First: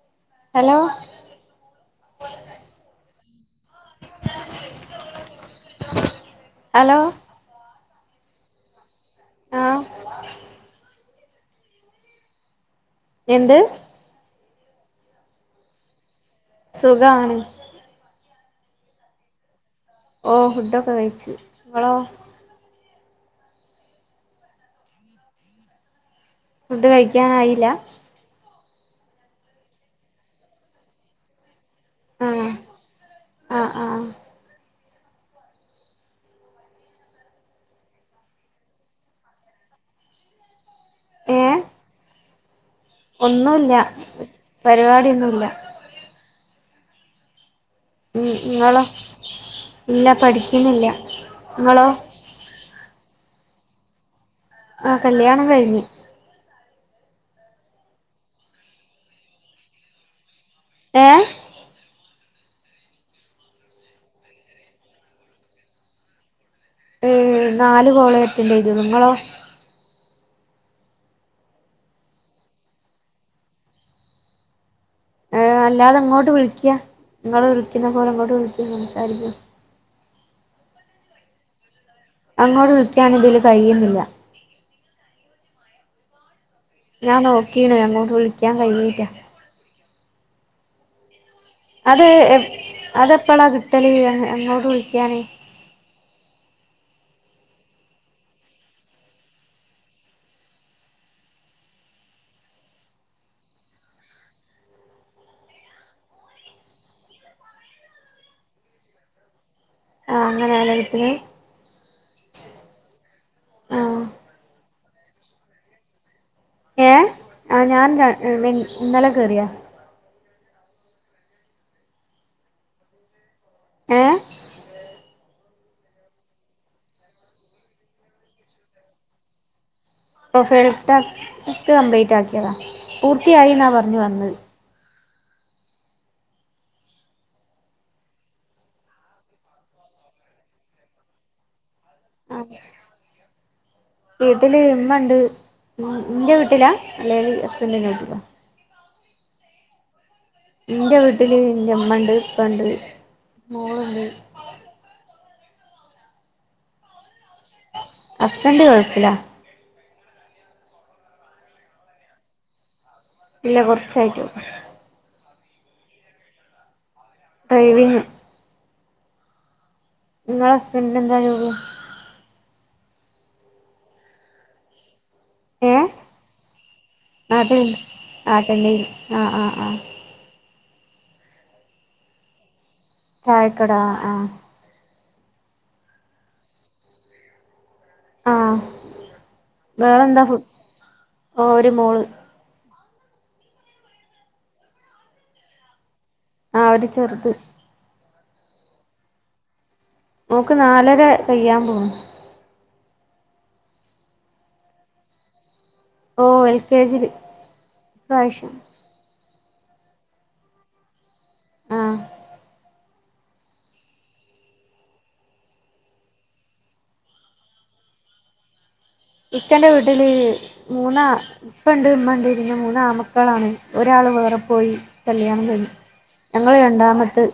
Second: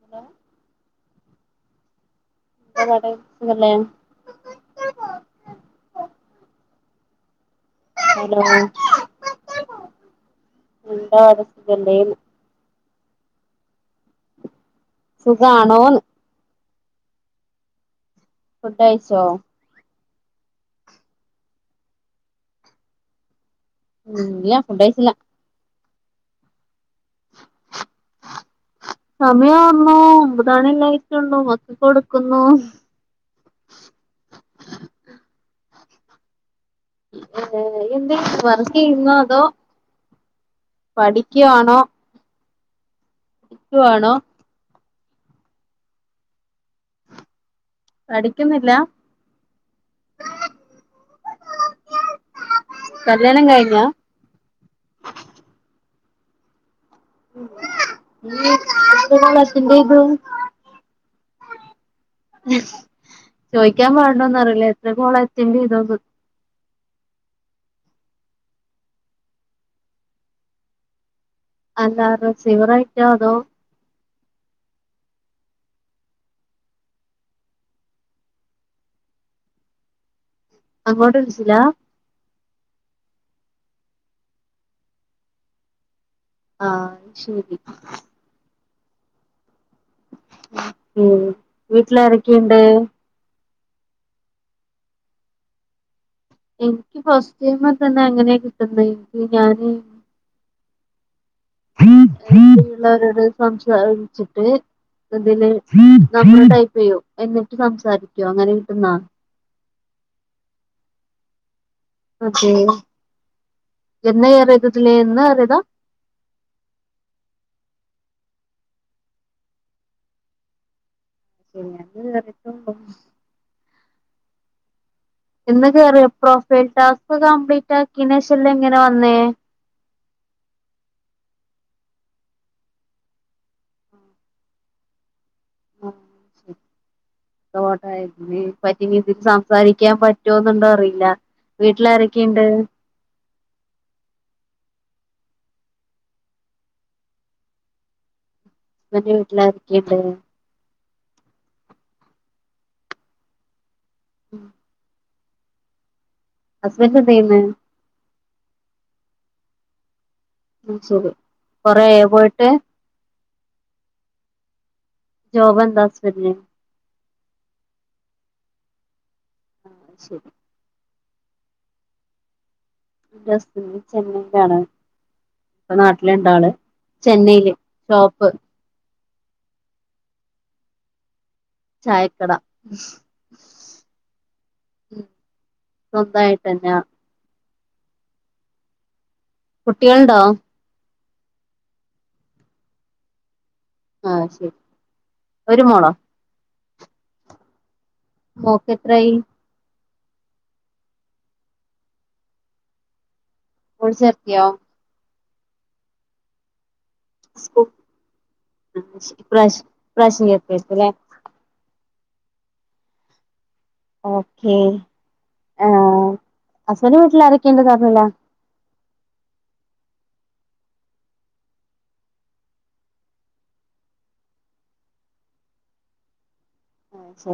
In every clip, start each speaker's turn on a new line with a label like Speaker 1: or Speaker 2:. Speaker 1: Hello
Speaker 2: hello
Speaker 1: ത്താപാട് സുഖല്ലേ
Speaker 2: hello
Speaker 1: [unintelligible]
Speaker 2: ആഹ്
Speaker 1: എല്ലടല്ലയും
Speaker 2: എന്ത്
Speaker 1: സുഖാണോന്ന്
Speaker 2: സുഖാണ്
Speaker 1: ഫുഡ് കയ്ച്ചോ
Speaker 2: ഓ ഫുഡൊക്കെ കഴിച്ചു നിങ്ങളോ
Speaker 1: ഉം ഇല്ല ഫണ്ടയച്ചില്ല
Speaker 2: ഫുഡ് കഴിക്കാനായില്ല
Speaker 1: സമയം വന്നു ഒമ്പതണല്ലായിട്ടുണ്ടോ മക്ക കൊടുക്കുന്നു
Speaker 2: ആഹ് ആഹ് ആഹ്
Speaker 1: ഏഹ് എന്ത് വറക്കയിന്നോ അതോ പഠിക്കുവാണോ
Speaker 2: ഒന്നുമില്ല
Speaker 1: ക്കുവാണോ
Speaker 2: പരിപാടൊന്നുമല്ല ഉം
Speaker 1: പഠിക്കുന്നില്ല
Speaker 2: നിങ്ങളോ ഇല്ല പഠിക്കുന്നില്ല നിങ്ങളോ
Speaker 1: കല്യാണം കഴിഞ്ഞോ
Speaker 2: ആ കല്യാണം കഴിഞ്ഞ്
Speaker 1: [unintelligible]
Speaker 2: ഏഹ്
Speaker 1: ചോയിക്കാൻ പാട്ണ്ടോന്നും അറിയില്ല എത്ര കോള് അറ്റൻ്റ ചെയ്തോന്ന്
Speaker 2: ഏഹ് നാല് കോള് അറ്റൻഡ് ചെയ്തണു നിങ്ങളോ?
Speaker 1: അല്ല റസീവർ ആയിറ്റാ ആതോ
Speaker 2: ഏ അല്ലതെങ്ങോട്ട് വിളിക്ക നിങ്ങൾ വിളിക്കുന്ന പോലെ അങ്ങോട്ട് വിളിക്ക സംസാരിക്ക
Speaker 1: അങ്ങോട്ട് വിളിച്ചില്ലാ
Speaker 2: അങ്ങോട് വിളിക്കാൻ ഇതില് കഴിയുന്നില്ല
Speaker 1: ആഹ്
Speaker 2: ഞാൻ
Speaker 1: ശരി
Speaker 2: നോകീണ് അങ്ങോട്ട് വിളിക്കാൻ കഴിഞ്ഞില്ല
Speaker 1: ഉം
Speaker 2: അത് എ
Speaker 1: വീട്ടിലാരൊക്കെയുണ്ട്
Speaker 2: അത് എപ്പളാ കിട്ടല് അങ്ങോട്ട് വിളിക്കാന്
Speaker 1: എനിക്ക് ഫസ്റ്റ് ടൈം തന്നെ അങ്ങനെ കിട്ടുന്നത് എനിക്ക് ഞാന് [unintelligible] ള്ളവരോട് സംസാരിച്ചിട്ട് ഇതില് നമ്മള് ടൈപ്പ് ചെയ്യും എന്നിട്ട് സംസാരിക്കും അങ്ങനെ കിട്ടുന്നാ
Speaker 2: ആ അങ്ങനെ വീട്ട്ല്
Speaker 1: അതെ,
Speaker 2: ആഹ്
Speaker 1: എന്ന് കേറിയതാ ഇതില് ഇന്ന് കേറിയതാ
Speaker 2: ഏഹ് ആ ഞാൻ ഇന്നലെ കേറിയാ
Speaker 1: [unintelligible]
Speaker 2: ഏഹ്
Speaker 1: എന്ന് കേറിയ എപ്പോ പ്രൊഫൈൽ ടാസ്ക് കംപ്ലീറ്റ് ആക്കിയതിനു ശേഷം അല്ലേ ഇങ്ങനെ വന്നേ
Speaker 2: പ്രൊഫൈൽ ടാക്സ്ക് കംപ്ലീറ്റ് ആക്കിയതാ പൂർത്തിയായി എന്നാ പറഞ്ഞു വന്നത്
Speaker 1: ആ ശ [unintelligible] ഇതിൽ സംസാരിക്കാൻ പറ്റുന്നുണ്ടോ അറിയില്ല വീട്ടിലാരൊക്കെ ഇണ്ട്
Speaker 2: വീട്ടില് ഇമ്മ ഉണ്ട് ഇന്റെ വീട്ടിലാ അല്ലെ ഹസ്ബന്റിന്റെ വീട്ടിലാ
Speaker 1: നിൻ്റെ വീട്ടിൽ ആരൊക്കെയുണ്ട്
Speaker 2: ഇന്റെ വീട്ടില് ഇന്റെ ഇമ്മണ്ട് ഇപ്പണ്ട് മോളുണ്ട്
Speaker 1: ഹസ്ബൻഡ് എന്തായ്യ്ന്നേ
Speaker 2: ഹസ്ബൻഡ് ഗൾഫിലാ
Speaker 1: ഉം സുഖം കുറെ ആയോ പോയിട്ട്
Speaker 2: ഇല്ല കുറച്ചായിട്ടുളളു
Speaker 1: ജോബ് എന്താ ഹസ്ബന്റിന്
Speaker 2: ഡ്രൈവിംഗ്
Speaker 1: ആ ശരി
Speaker 2: ഇങ്ങളെ ഹസ്ബന്റിനെന്താ ജോബ്
Speaker 1: അന്റെ ഹസ്ബൻഡ് ചെന്നൈയിലാണോ ഇപ്പൊ
Speaker 2: ഏ
Speaker 1: നാട്ടില് ഉണ്ടോ ആള് ചെന്നൈയില്
Speaker 2: നാട്ടിലുണ്ട്
Speaker 1: ഷോപ്പ്
Speaker 2: ആ ചെന്നൈയിൽ ആ ആ ആ
Speaker 1: ചായക്കട
Speaker 2: ചായക്കട ആഹ് ആഹ്
Speaker 1: ഉം സ്വന്തായിട്ടന്ന
Speaker 2: ആഹ് വേറെ
Speaker 1: കുട്ടികളുണ്ടോ
Speaker 2: എന്താ ഫു ഒരു മോള്
Speaker 1: ആ ശരി ഒരു മോളോ
Speaker 2: ആ ഒരു ചെറുത്
Speaker 1: മോക്ക് എത്രായി
Speaker 2: ഓക്ക് നാലര കയ്യാൻ പോ
Speaker 1: ഒൾ ചെർക്കിയോ
Speaker 2: ഓ എൽ കെ ജി പ്രാവശ്യം
Speaker 1: പ്രശ് പ്രശ്ന എത്തസല്ലേ
Speaker 2: ആഹ്
Speaker 1: ഓക്കേ ആ അസല വീട്ടിൽ ആരൊക്കെയണ്ടന്ന് പറഞ്ഞില്ല
Speaker 2: ഇക്കൻ്റെ വീട്ടില് മൂന്നാ ഇപ്പ ഉണ്ട് ഉമ്മ ഉണ്ട് പിന്നെ മൂന്ന് ആൺമക്കളാണ് ഒരാൾ വേറെ പോയി കല്യാണം കഴിഞ്ഞു ഞങ്ങള്ൾ രണ്ടാമത്തെ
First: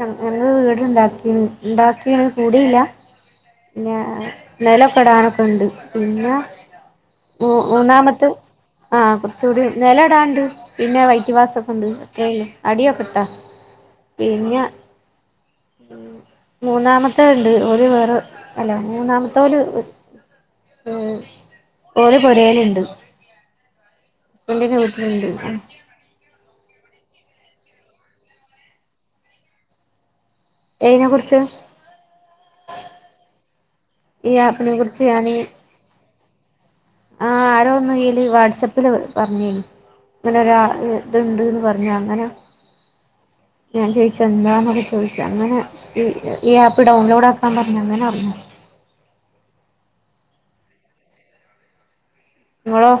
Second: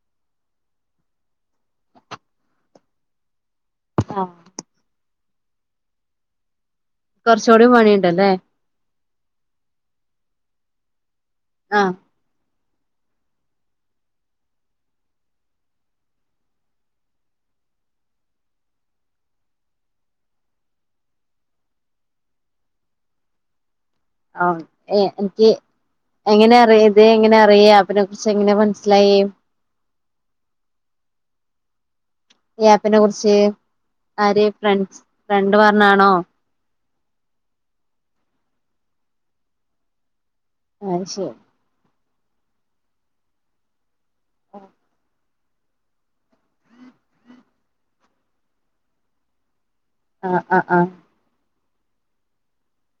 Speaker 2: ഞങ്ങള് വീട്ണ്ടാക്കി ഉണ്ടാക്കിയത് കൂടിയില്ല
Speaker 1: ആഹ് ശരി
Speaker 2: നിലപെടാനൊക്കെുണ്ട് പിന്നെ മം മം
Speaker 1: കുറച്ചുകൂടി പണിയുണ്ടല്ലേ
Speaker 2: മൂന്നാമത്ത് ആഹ് കുറച്ച കൂടി നില ഇടാണ്ട് പിന്നെ വൈദ്യവാസം ഒക്കെ
Speaker 1: ആ
Speaker 2: ഉണ്ട് അടിയോപ്പെെട്ടോ പിന്നെ മൂന്നാമത്തെ ഉണ്ട് ഒരു വേറെ അല്ല മൂന്നാമത്തേല് പോല ആ ഓര പൊരയിലുണ്ട്
Speaker 1: ആഹ് ഏ എനിക്ക് എങ്ങനെ അറിയ ഇതെ എങ്ങനെ അറിയാം അനെ കുറിച്ച് എങ്ങനെ മനസ്സിലായി
Speaker 2: ഏതിനെക്കുറിച്ച്?
Speaker 1: കുര്യാപ്പിനെ കുറിച്ച്
Speaker 2: ഈ
Speaker 1: ആര്
Speaker 2: ആപ്പിനെ
Speaker 1: ഫ്രണ്ട്
Speaker 2: കുറിച്ച് ഞാന്
Speaker 1: ഫ്രണ്ട് പറഞ്ഞാണോ
Speaker 2: ആഹ് ആരോ ഒന്നുല് വാട്സപ്പില് പറഞ്ഞി ഇങ്ങനൊരാള്
Speaker 1: ആ
Speaker 2: ആത്
Speaker 1: ശരി
Speaker 2: ഇത്ണ്ട്ന്ന് പറഞ്ഞ അങ്ങനെ ഞാൻ ചോയിച്ച് എന്താന്നൊക്കെ ചോദിച്ച അങ്ങനെ ഈ ഈ ആപ്പ് ഡൗൺലോഡ് ആക്കാ പറഞ്ഞ് അങ്ങനെ അറിഞ്ഞു
Speaker 1: ആഹ് ആഹ് ആഹ്
Speaker 2: വളോ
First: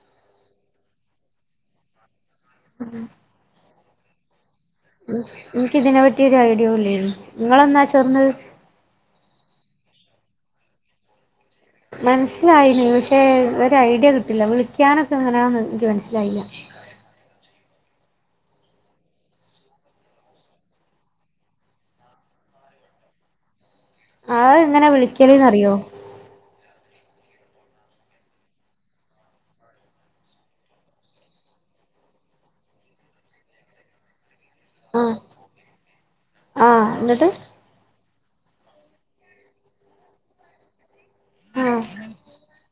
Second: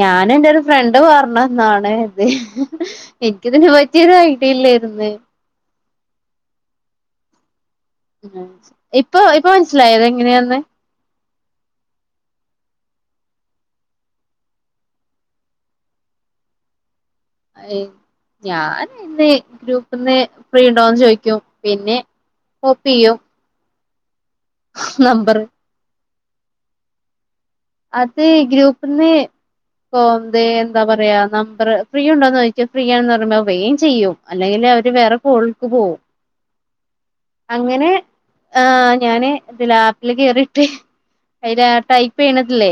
Speaker 1: ഞാൻ എന്റെ ഒരു ഫ്രണ്ട് പറഞ്ഞന്നാണ് ഇത് എനിക്കതിനന് പറ്റിയൊരു ഐഡിയയില്ലേ
Speaker 2: എനിക്ക ഇതിനെ പറ്റി ഒരു ഐഡിയ ഇല്ലായിരുന്നു നിങ്ങളന്നാ ചെറ
Speaker 1: ഇപ്പൊ ഇപ്പൊ മനസ്സിലായോ ഇത് എങ്ങനെയാന്ന്
Speaker 2: മനസ്സിലായിനീ പക്ഷെ ഒരു ഐഡിയ കിട്ടില്ല വിളിക്കാനൊക്കെ അങ്ങനെയന്നന്ന് എനിക്ക് മനസ്സിലായില്ല
Speaker 1: ഞാൻ ഇന്ന് ഗ്രൂപ്പ്ന്ന് ഫ്രീ ഉണ്ടോന്ന് ചോദിക്കും പിന്നെ ഓ പിയോ
Speaker 2: ആഹ് ഇങ്ങനെ വിളിക്കലേന്ന്റിയോ
Speaker 1: അത് ഗ്രൂപ്പിന്ന് ഇന്ത് എന്താ പറയാ നമ്പർ ഫ്രീ ഉണ്ടോന്ന് ചോദിച്ചാൽ ഫ്രീ ആണെന്ന് പറയുമ്പോ വേം ചെയ്യും അല്ലെങ്കിൽ ഒരു വേറെ
Speaker 2: ആഹ്
Speaker 1: കോഴക്ക് പോകവും
Speaker 2: ആഹ് എന്നിട്ട്
Speaker 1: അങ്ങനെ ഞാന് ഇത് ലാപ്പില കേയറിട്ട് അതി
Speaker 2: ആഹ്
Speaker 1: ടൈപ്പ് ചെയ്യണ ല്ലേ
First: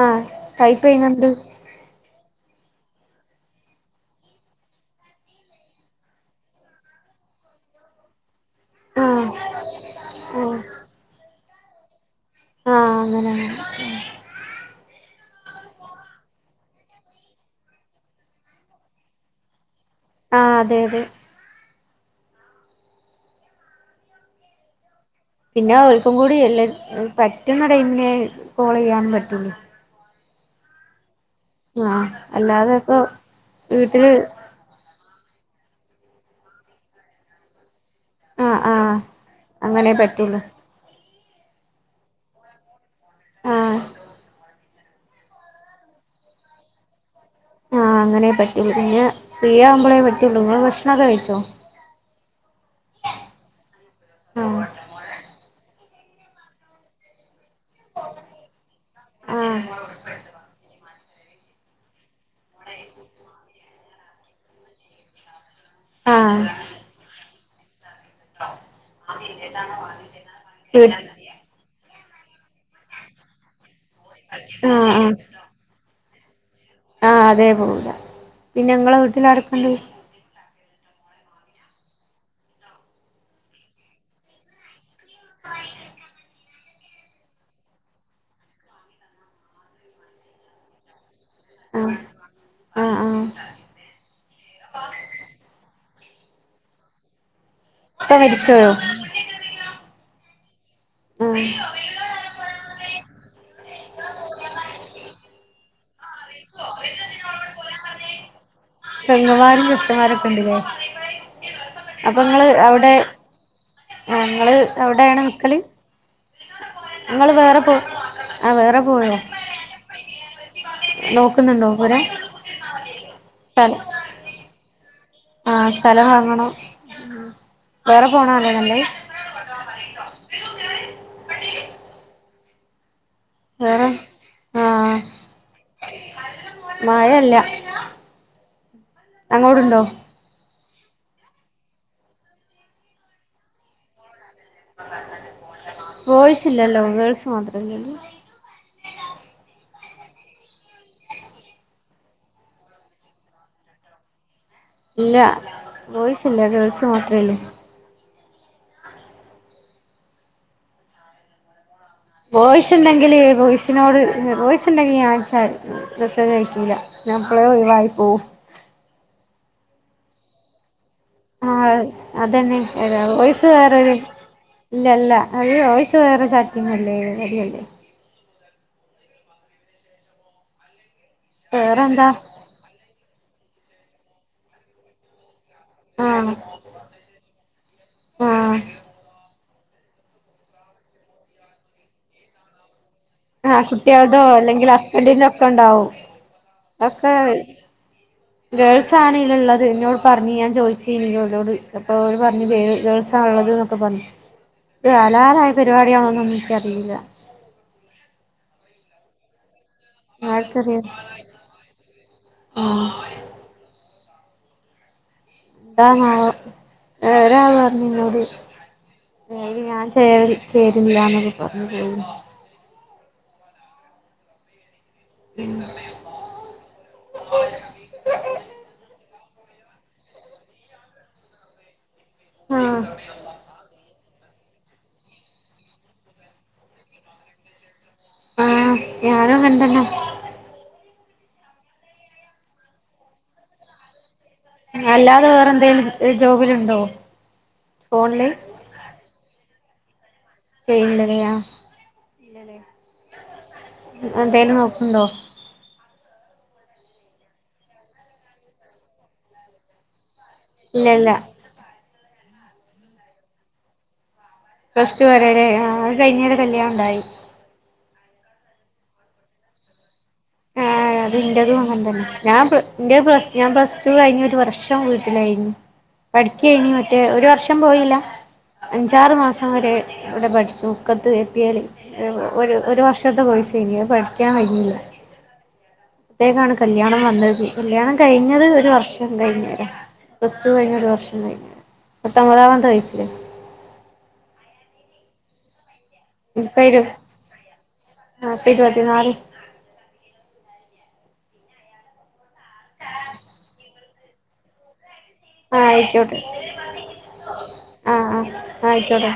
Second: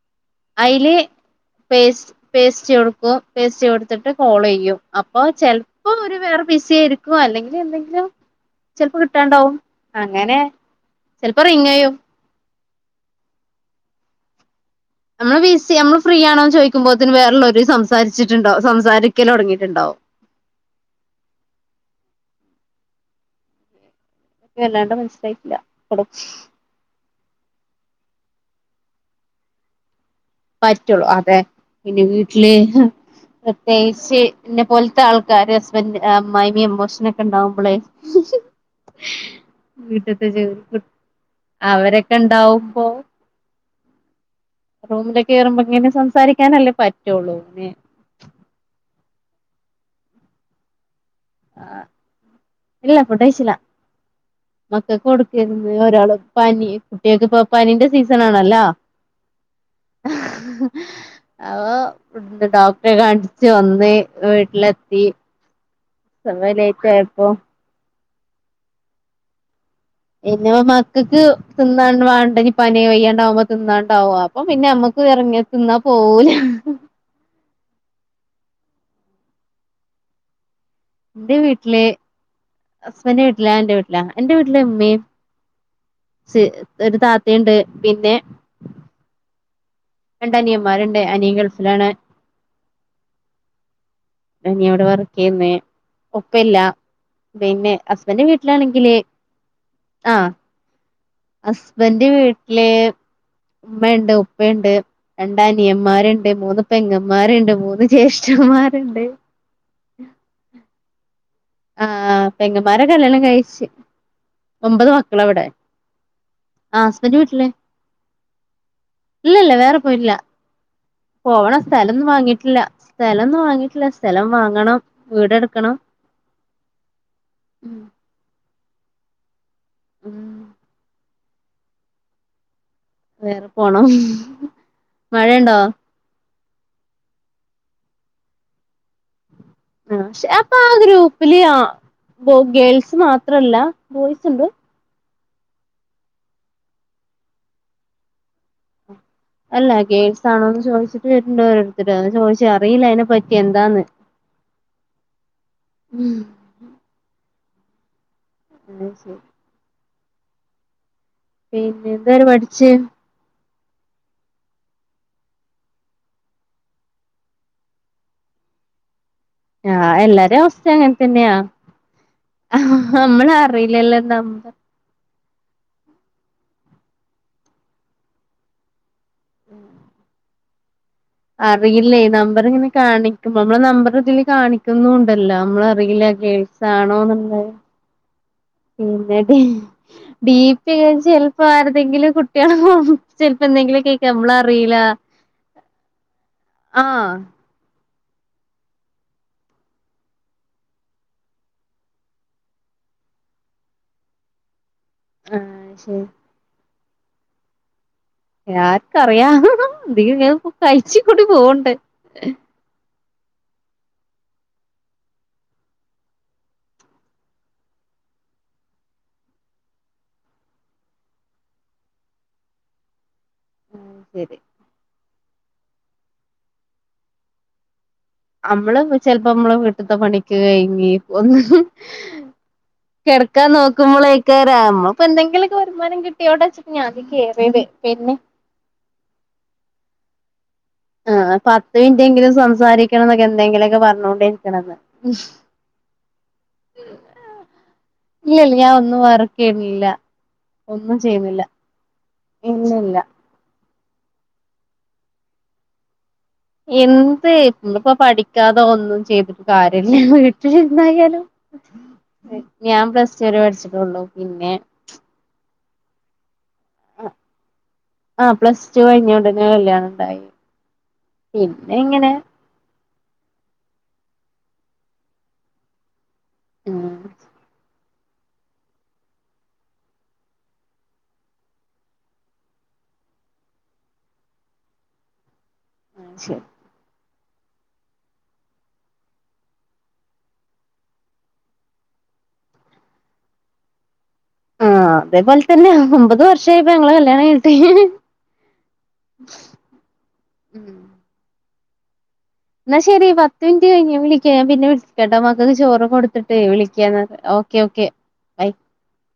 Speaker 2: ആഹ് ടൈപ്പ്
Speaker 1: അയില്
Speaker 2: ചെയ്യുന്നുണ്ട്
Speaker 1: പേസ് പേസ്റ്റ്‌ കൊടുക്കും പേസറ്റ് കൊടുത്തിട്ട് കോള് ചെയ്യും അപ്പൊ ചെൽ ഇപ്പൊ ഒരു വേറെ ബിസി ആയിരിക്കുവോ അല്ലെങ്കിൽ എന്തെങ്കിലും ചിലപ്പോ
Speaker 2: ആഹ്
Speaker 1: കിട്ടാണ്ടാവും അങ്ങനെ
Speaker 2: ആഹ്
Speaker 1: ചെലപ്പോ റിങ്ങയും
Speaker 2: ആഹ് അങ്ങനെങ്ങെ
Speaker 1: നമ്മള് വി സി നമ്മള് ഫ്രീ ആണോ ചോദിക്കുമ്പോഴേന് വേറെള്ളരും സംസാരിച്ചിട്ടുണ്ടും സംസാരിക്കൽ തുടങ്ങിയിട്ടണ്ടാവും
Speaker 2: ആഹ് അതെ അതെ
Speaker 1: വല്ലാണ്ട് മനസ്സായി
Speaker 2: പിന്നെ ഒക്കും കൂടി എല്ല പറ്റുന്ന ടൈമിനെ കോൾ ചെയ്യാനും പറ്റുള്ളൂ
Speaker 1: പറ്റുള്ളു അതെ പിന്നെ
Speaker 2: ആഹ്
Speaker 1: വീട്ടില്
Speaker 2: അല്ലാതെപ്പൊ വീട്ടില്
Speaker 1: പ്രത്യേകിച്ച് പിന്നെ പോലത്തെ ആൾക്കാര് ഹസ്ബന്ഡ്ന്റിന്റെ അമ്മായിയമ്മ എമോഷനൊക്കെ ഉണ്ടാാവുമ്പോളേ ഹിം ഹിം
Speaker 2: ആഹ് ആഹ് അങ്ങനെ പറ്റുള്ളൂ
Speaker 1: [unintelligible] അവരൊക്കെ ഇണ്ടാവുമ്പോ
Speaker 2: ആഹ്
Speaker 1: റൂമിലൊക്കെ കേയറുമ്പോ ഇങ്ങനെ സംസാരിക്കാനല്ലേ പറ്റുള്ളൂ
Speaker 2: ആഹ് അങ്ങനേ പറ്റുള്ളൂ പിന്നെ ഫ്രീ ആവുമ്പോളേ പറ്റുള്ളൂ ങ്ങൾ ഭക്ഷണംക്കെ കഴിച്ചോ
Speaker 1: ആഹ് ഇല്ല ഫുഡ് കയ്ചില
Speaker 2: ആഹ്
Speaker 1: മക്കക്ക് കൊടുക്കേയിര്ന്ന് ഒരാള് പനി കുട്ടികൾക്ക് ഇപ്പൊ പനീന്റെ സീസൺ ആണല്ലോ
Speaker 2: ആഹ്
Speaker 1: അവ ഡോക്ടറെ കാണിച്ച് വന്ന് വീട്ടിലെത്തി സമ
Speaker 2: ആഹ്
Speaker 1: ലേറ്റയപ്പോ
Speaker 2: [unintelligible]
Speaker 1: പിന്ന
Speaker 2: വീട്ട്
Speaker 1: മക്കൾക്ക് തിന്നാ വേണ്ടകനി പനിയോ വയ്യാണ്ടാവുമ്പോ തിന്നാണ്ടാവും അപ്പൊ പിന്നെ
Speaker 2: ആഹ്
Speaker 1: അമ്മക്ക്
Speaker 2: ആഹ്
Speaker 1: ഇറങ്ങി തിന്നാ പോവൂല
Speaker 2: ആഹ് അതേ പോവില്ല പിന്നെങളെ വീട്ടിലാരക്കെണ്ട്
Speaker 1: ന്റെ വീട്ടില് ഹസബൻ്റവീട്ടിലാ ഞാൻ എന്റെ വീട്ടിലാ എന്റെ വീട്ടില് ഉമ്മയും ഒരു താത്തിയുണ്ട് പിന്നെ രണ്ട് അനിയന്മാരുണ്ട് അനിയൻ ഗൾഫിലാണ്
Speaker 2: ആഹ് ആഹ് ആഹ്
Speaker 1: നീ എവിടെ വർക്ക് ചെയ്യുന്നേ ഒപ്പില്ല പിന്നെ
Speaker 2: ഇപ്പ
Speaker 1: അസ്ബന്റെ
Speaker 2: മരിച്ചോയോ
Speaker 1: വീട്ടിലാണെങ്കില് ആഹ്
Speaker 2: ആഹ്
Speaker 1: അസ്ബൻ ന്റെ വീട്ടില് ഉമ്മണ്ട് ഉപ്പണ്ട് രണ്ട് അനിയന്മാരുണ്ട് മൂന്ന് പെങ്ങന്മാരുണ്ട് മൂന്ന് ജ്യേഷ്ഠന്മാരുണ്ട്
Speaker 2: പെങ്ങന്മാരും ജസ്റ്റന്മാരൊക്കെ ഇണ്ട്ലേ അപ്പൊ
Speaker 1: ആഹ്
Speaker 2: ങ്ങള്
Speaker 1: പെങ്ങന്മാരെ
Speaker 2: അവിടെ
Speaker 1: കല്യാണം കഴിച്ച്
Speaker 2: ആ ങ്ങള്
Speaker 1: ഒമ്പത്
Speaker 2: അവിടെണ്
Speaker 1: മക്കളാ ഇവിടെ
Speaker 2: നിക്കല്
Speaker 1: ആഹ് ഹസ്ബൻഡ്
Speaker 2: ങ്ങള്
Speaker 1: വീട്ടില്
Speaker 2: വേറെ പോ ആഹ് വേറെ പോയോ
Speaker 1: പോയിട്ടില്ല പോകണം
Speaker 2: നോക്കുന്നുണ്ടോ പുരം
Speaker 1: സ്ഥലംന്നും വാങ്ങിട്ടില്ല സ്ഥലംന്നും വാങ്ങിയിട്ടില്ല സ്ഥലം വാങ്ങണം
Speaker 2: ആ
Speaker 1: വീടെടുക്കണം
Speaker 2: സ്ഥലം വാങ്ങണം
Speaker 1: ഉ
Speaker 2: [unintelligible] അല്ലേ നല്ലെ
Speaker 1: ഉം വേറെ പോണം
Speaker 2: ആ
Speaker 1: മഴയുണ്ടോ
Speaker 2: മയല്ല അങ്ങോടുണ്ടോ
Speaker 1: ആഹ് പക്ഷെ അപ്പൊ ആ ഗ്രൂപ്പില് ആ ബോ ഗേൾസ് മാത്രല്ല ബോയ്സ് ണ്ട്
Speaker 2: ബോയ്സ് ഇല്ലല്ലോ ഗേൾസ് മാത്രല്ലേള്ളു
Speaker 1: അല്ല ഗേൾസ് ആണോന്ന് ചോദിച്ചിട്ട് രണ്ടോടത്തിട്ടന്ന് ചോദിച്ചു അറിയില്ല അതിനെ പറ്റി എന്താന്ന് [inaudible]
Speaker 2: ഇല്ല
Speaker 1: ഉം
Speaker 2: ബോയ്സ് ഇല്ല ഗേൾസ് മാത്രമേഉളളൂ
Speaker 1: [inaudible] പിന്ന
Speaker 2: പോയിസ് ഉണ്ടെങ്കില് പോയി [unintelligible] ബോയിസ് ഉണ്ടെങ്കിൽ ഞാൻ അയച്ചാൽ മെസേജ് അഴിക്കല്ല ഞാൻ പളെവായി പോവും
Speaker 1: ആഹ് എല്ലാര അവസ്ഥ അങ്ങനെ തന്നെയ
Speaker 2: ആ അതന്നെ
Speaker 1: മ്മളറിയില്ലല്ലോ നമ്മ
Speaker 2: ഇല്ലല്ല അത് വോയിസ് വേറെ ചാറ്റിങ്ങല്ലേ [unintelligible]
Speaker 1: ഉം അറിയില്ലേ
Speaker 2: വേറെന്താ
Speaker 1: നമ്പർ ഇങ്ങനെ കാണിക്ക്പോ നമ്മള നമ്പർ ഇതിൽ കാണിക്കുന്നുണ്ട് ഉണ്ടല്ലോ നമ്മളറിയില്ല
Speaker 2: ആഹ്
Speaker 1: ഗേൾസാണോന്നുള്ളത്
Speaker 2: ആഹ്
Speaker 1: പിന്നെത ഡീപി ചിലപ്പോ ആരതെങ്കിലും കുട്ടികളാവും ചെലപ്പോ
Speaker 2: ആഹ്
Speaker 1: എന്തെങ്കിലും കേക്കാ
Speaker 2: കുട്ടികൾതോ അല്ലെങ്കിൽ
Speaker 1: നമ്മളറില
Speaker 2: അസാന [unintelligible] ഗേൾസ് ആണ് ഇതിലുള്ളത് എന്നോട് പറഞ്ഞ് ഞാൻ ചോയിച്ചീനി അപ്പൊ അവര് പറഞ്ഞ് ഗേൾ ള്ളതന്നൊക്കെ പറഞ്ഞു
Speaker 1: [inaudible]
Speaker 2: ഇദ് ഹലാലയ
Speaker 1: ആഹ് ശരി
Speaker 2: പരിപാടിയാണോന്നൊന്നും ഇൻക്കറിയീല
Speaker 1: ആർക്കറിയ എ
Speaker 2: ആർക്കറിയ
Speaker 1: കഴിച്ച കൂടി പോവണ്ട്
Speaker 2: ആഹ് എന്താനവം ഒരാൾ പറന്നു എന്നോട് മ് ഞാൻ ച ചേരുന്നില്ല എന്നൊക്കെ പറഞ്ഞു പോന്ന്
Speaker 1: ഉം ശരി
Speaker 2: മം [unintelligible]
Speaker 1: നമ്മള് ചെലപ്പോ നമ്മള് വീട്ടിത്തെ പണിക്കെ കഴിന്ന് ഇപ്പ ഒന്ന്
Speaker 2: ആഹ്
Speaker 1: കെടക്കാൻ നോക്കുമ്പോളേ കേറാം മ്മൾപ്പ എന്തെങ്കില്ക്കെ വരുമാനം കിട്ടിയോട്ടെച്ചിട്ട് ഞാൻതി കേറിയത് പിന്നെ
Speaker 2: ആഹ് ഞാനും അങ്ങനത്തന്നാ
Speaker 1: ആ പത്ത് മിനിറ്റെങ്കിലും സംസാരിക്കണംന്നൊക്കെ എന്തെങ്കിലുക്കെ പറഞ്ഞോണ്ട് ക്കെണാമ്മെ
Speaker 2: അല്ലാതെ വേറെ എന്തേലും ജോബിലുണ്ടോ ഫോണില്
Speaker 1: ഇല്ലല്ല ഞാൻ ഒന്നും മർ കെമില്ല
Speaker 2: ചെയ്ല്ലതെയാ ഇല്ലലേ
Speaker 1: ഇല്ലില്ല
Speaker 2: എന്തേലും നോക്ണ്ടോ
Speaker 1: എന്ത് ഇപ്പോ പഠിക്കാതോ ഒന്നും ചെയ്തിട്ട് കാര്ല്ല
Speaker 2: ഇല്ല ഇല്ല
Speaker 1: വീട്ടിലിരുന്നായാലും ഞാൻ പ്ലസ്റ്റുരെ പഠിച്ചിട്ടുള്ളു പിന്നെ
Speaker 2: പ്ലസ് ടു വരെരെ അ കൈഞ്ഞരെ കല്യാണം ഉണ്ടായി
Speaker 1: ആഹ് പ്ലസ് ടു കഴിഞ്ഞ കൊണ്ടുന്ന കല്യാണ ഉണ്ടായി
Speaker 2: ആഹ് അതിന്റെതും
Speaker 1: പിന്നെ
Speaker 2: അങ്ങന തന്നെ
Speaker 1: ഇങ്ങനെ
Speaker 2: ഞാൻ ഇന്റെ പ്ലസ് ഞാൻ പ്ലസ് ടു കഴിഞ് ഒരുവർഷം വീട്ടിലായിരുന്നു പഠിക്കേനി
Speaker 1: ഉം
Speaker 2: മറ്റേ ഒരു വർഷം പോയീല്ല അഞ്ചാറ് മാസംവരെ വ്ടെ പഠിച്ചു മുക്കത്ത് കെ പി എല് ഒരു ഒരു വർഷത്തെ കോയിസേനി അത് പഠിക്കാൻ കയിഞീല്ല
Speaker 1: ശരി
Speaker 2: ത്തേക്കാണ് കല്യാണം വന്നത് കല്യാണം കഴിഞ്ഞത് ഒരു വർഷം ഉണ്ടായിന്നില്ല പ്ലസ് സ്റ്റു കഴിന്ന് ഒരു വർഷം കഴിഞ്ഞ് പത്തൊമ്പതാമത്തെ വയസ്സിൽ
Speaker 1: ആഹ് അതേപോലെ തന്നെയാ ഒമ്പത് വർഷമായിപ്പ ഞങ്ങളെ കല്യാണം കഴിഞ്ഞിട്ട് [unintelligible]
Speaker 2: ആപ്പൊ ഇരുത്തിനാല്
Speaker 1: ന്നാ ശരി പത്ത്മിൻറ്റ് കഴിഞ്ഞ് ഞ വിളിക്ക ഞാൻ പിന്നെ വിളിക്കാട്ടാ മ ക്കക്
Speaker 2: ആ
Speaker 1: ചോറ്
Speaker 2: ആയിക്കോട്ടെ
Speaker 1: കൊടുത്തിട്ടേ വിളിക്കാന്ന് ഓക്കെ ഓക്കെ
Speaker 2: ആ
Speaker 1: ബൈ
Speaker 2: ആ ആയിക്കോട്ടെ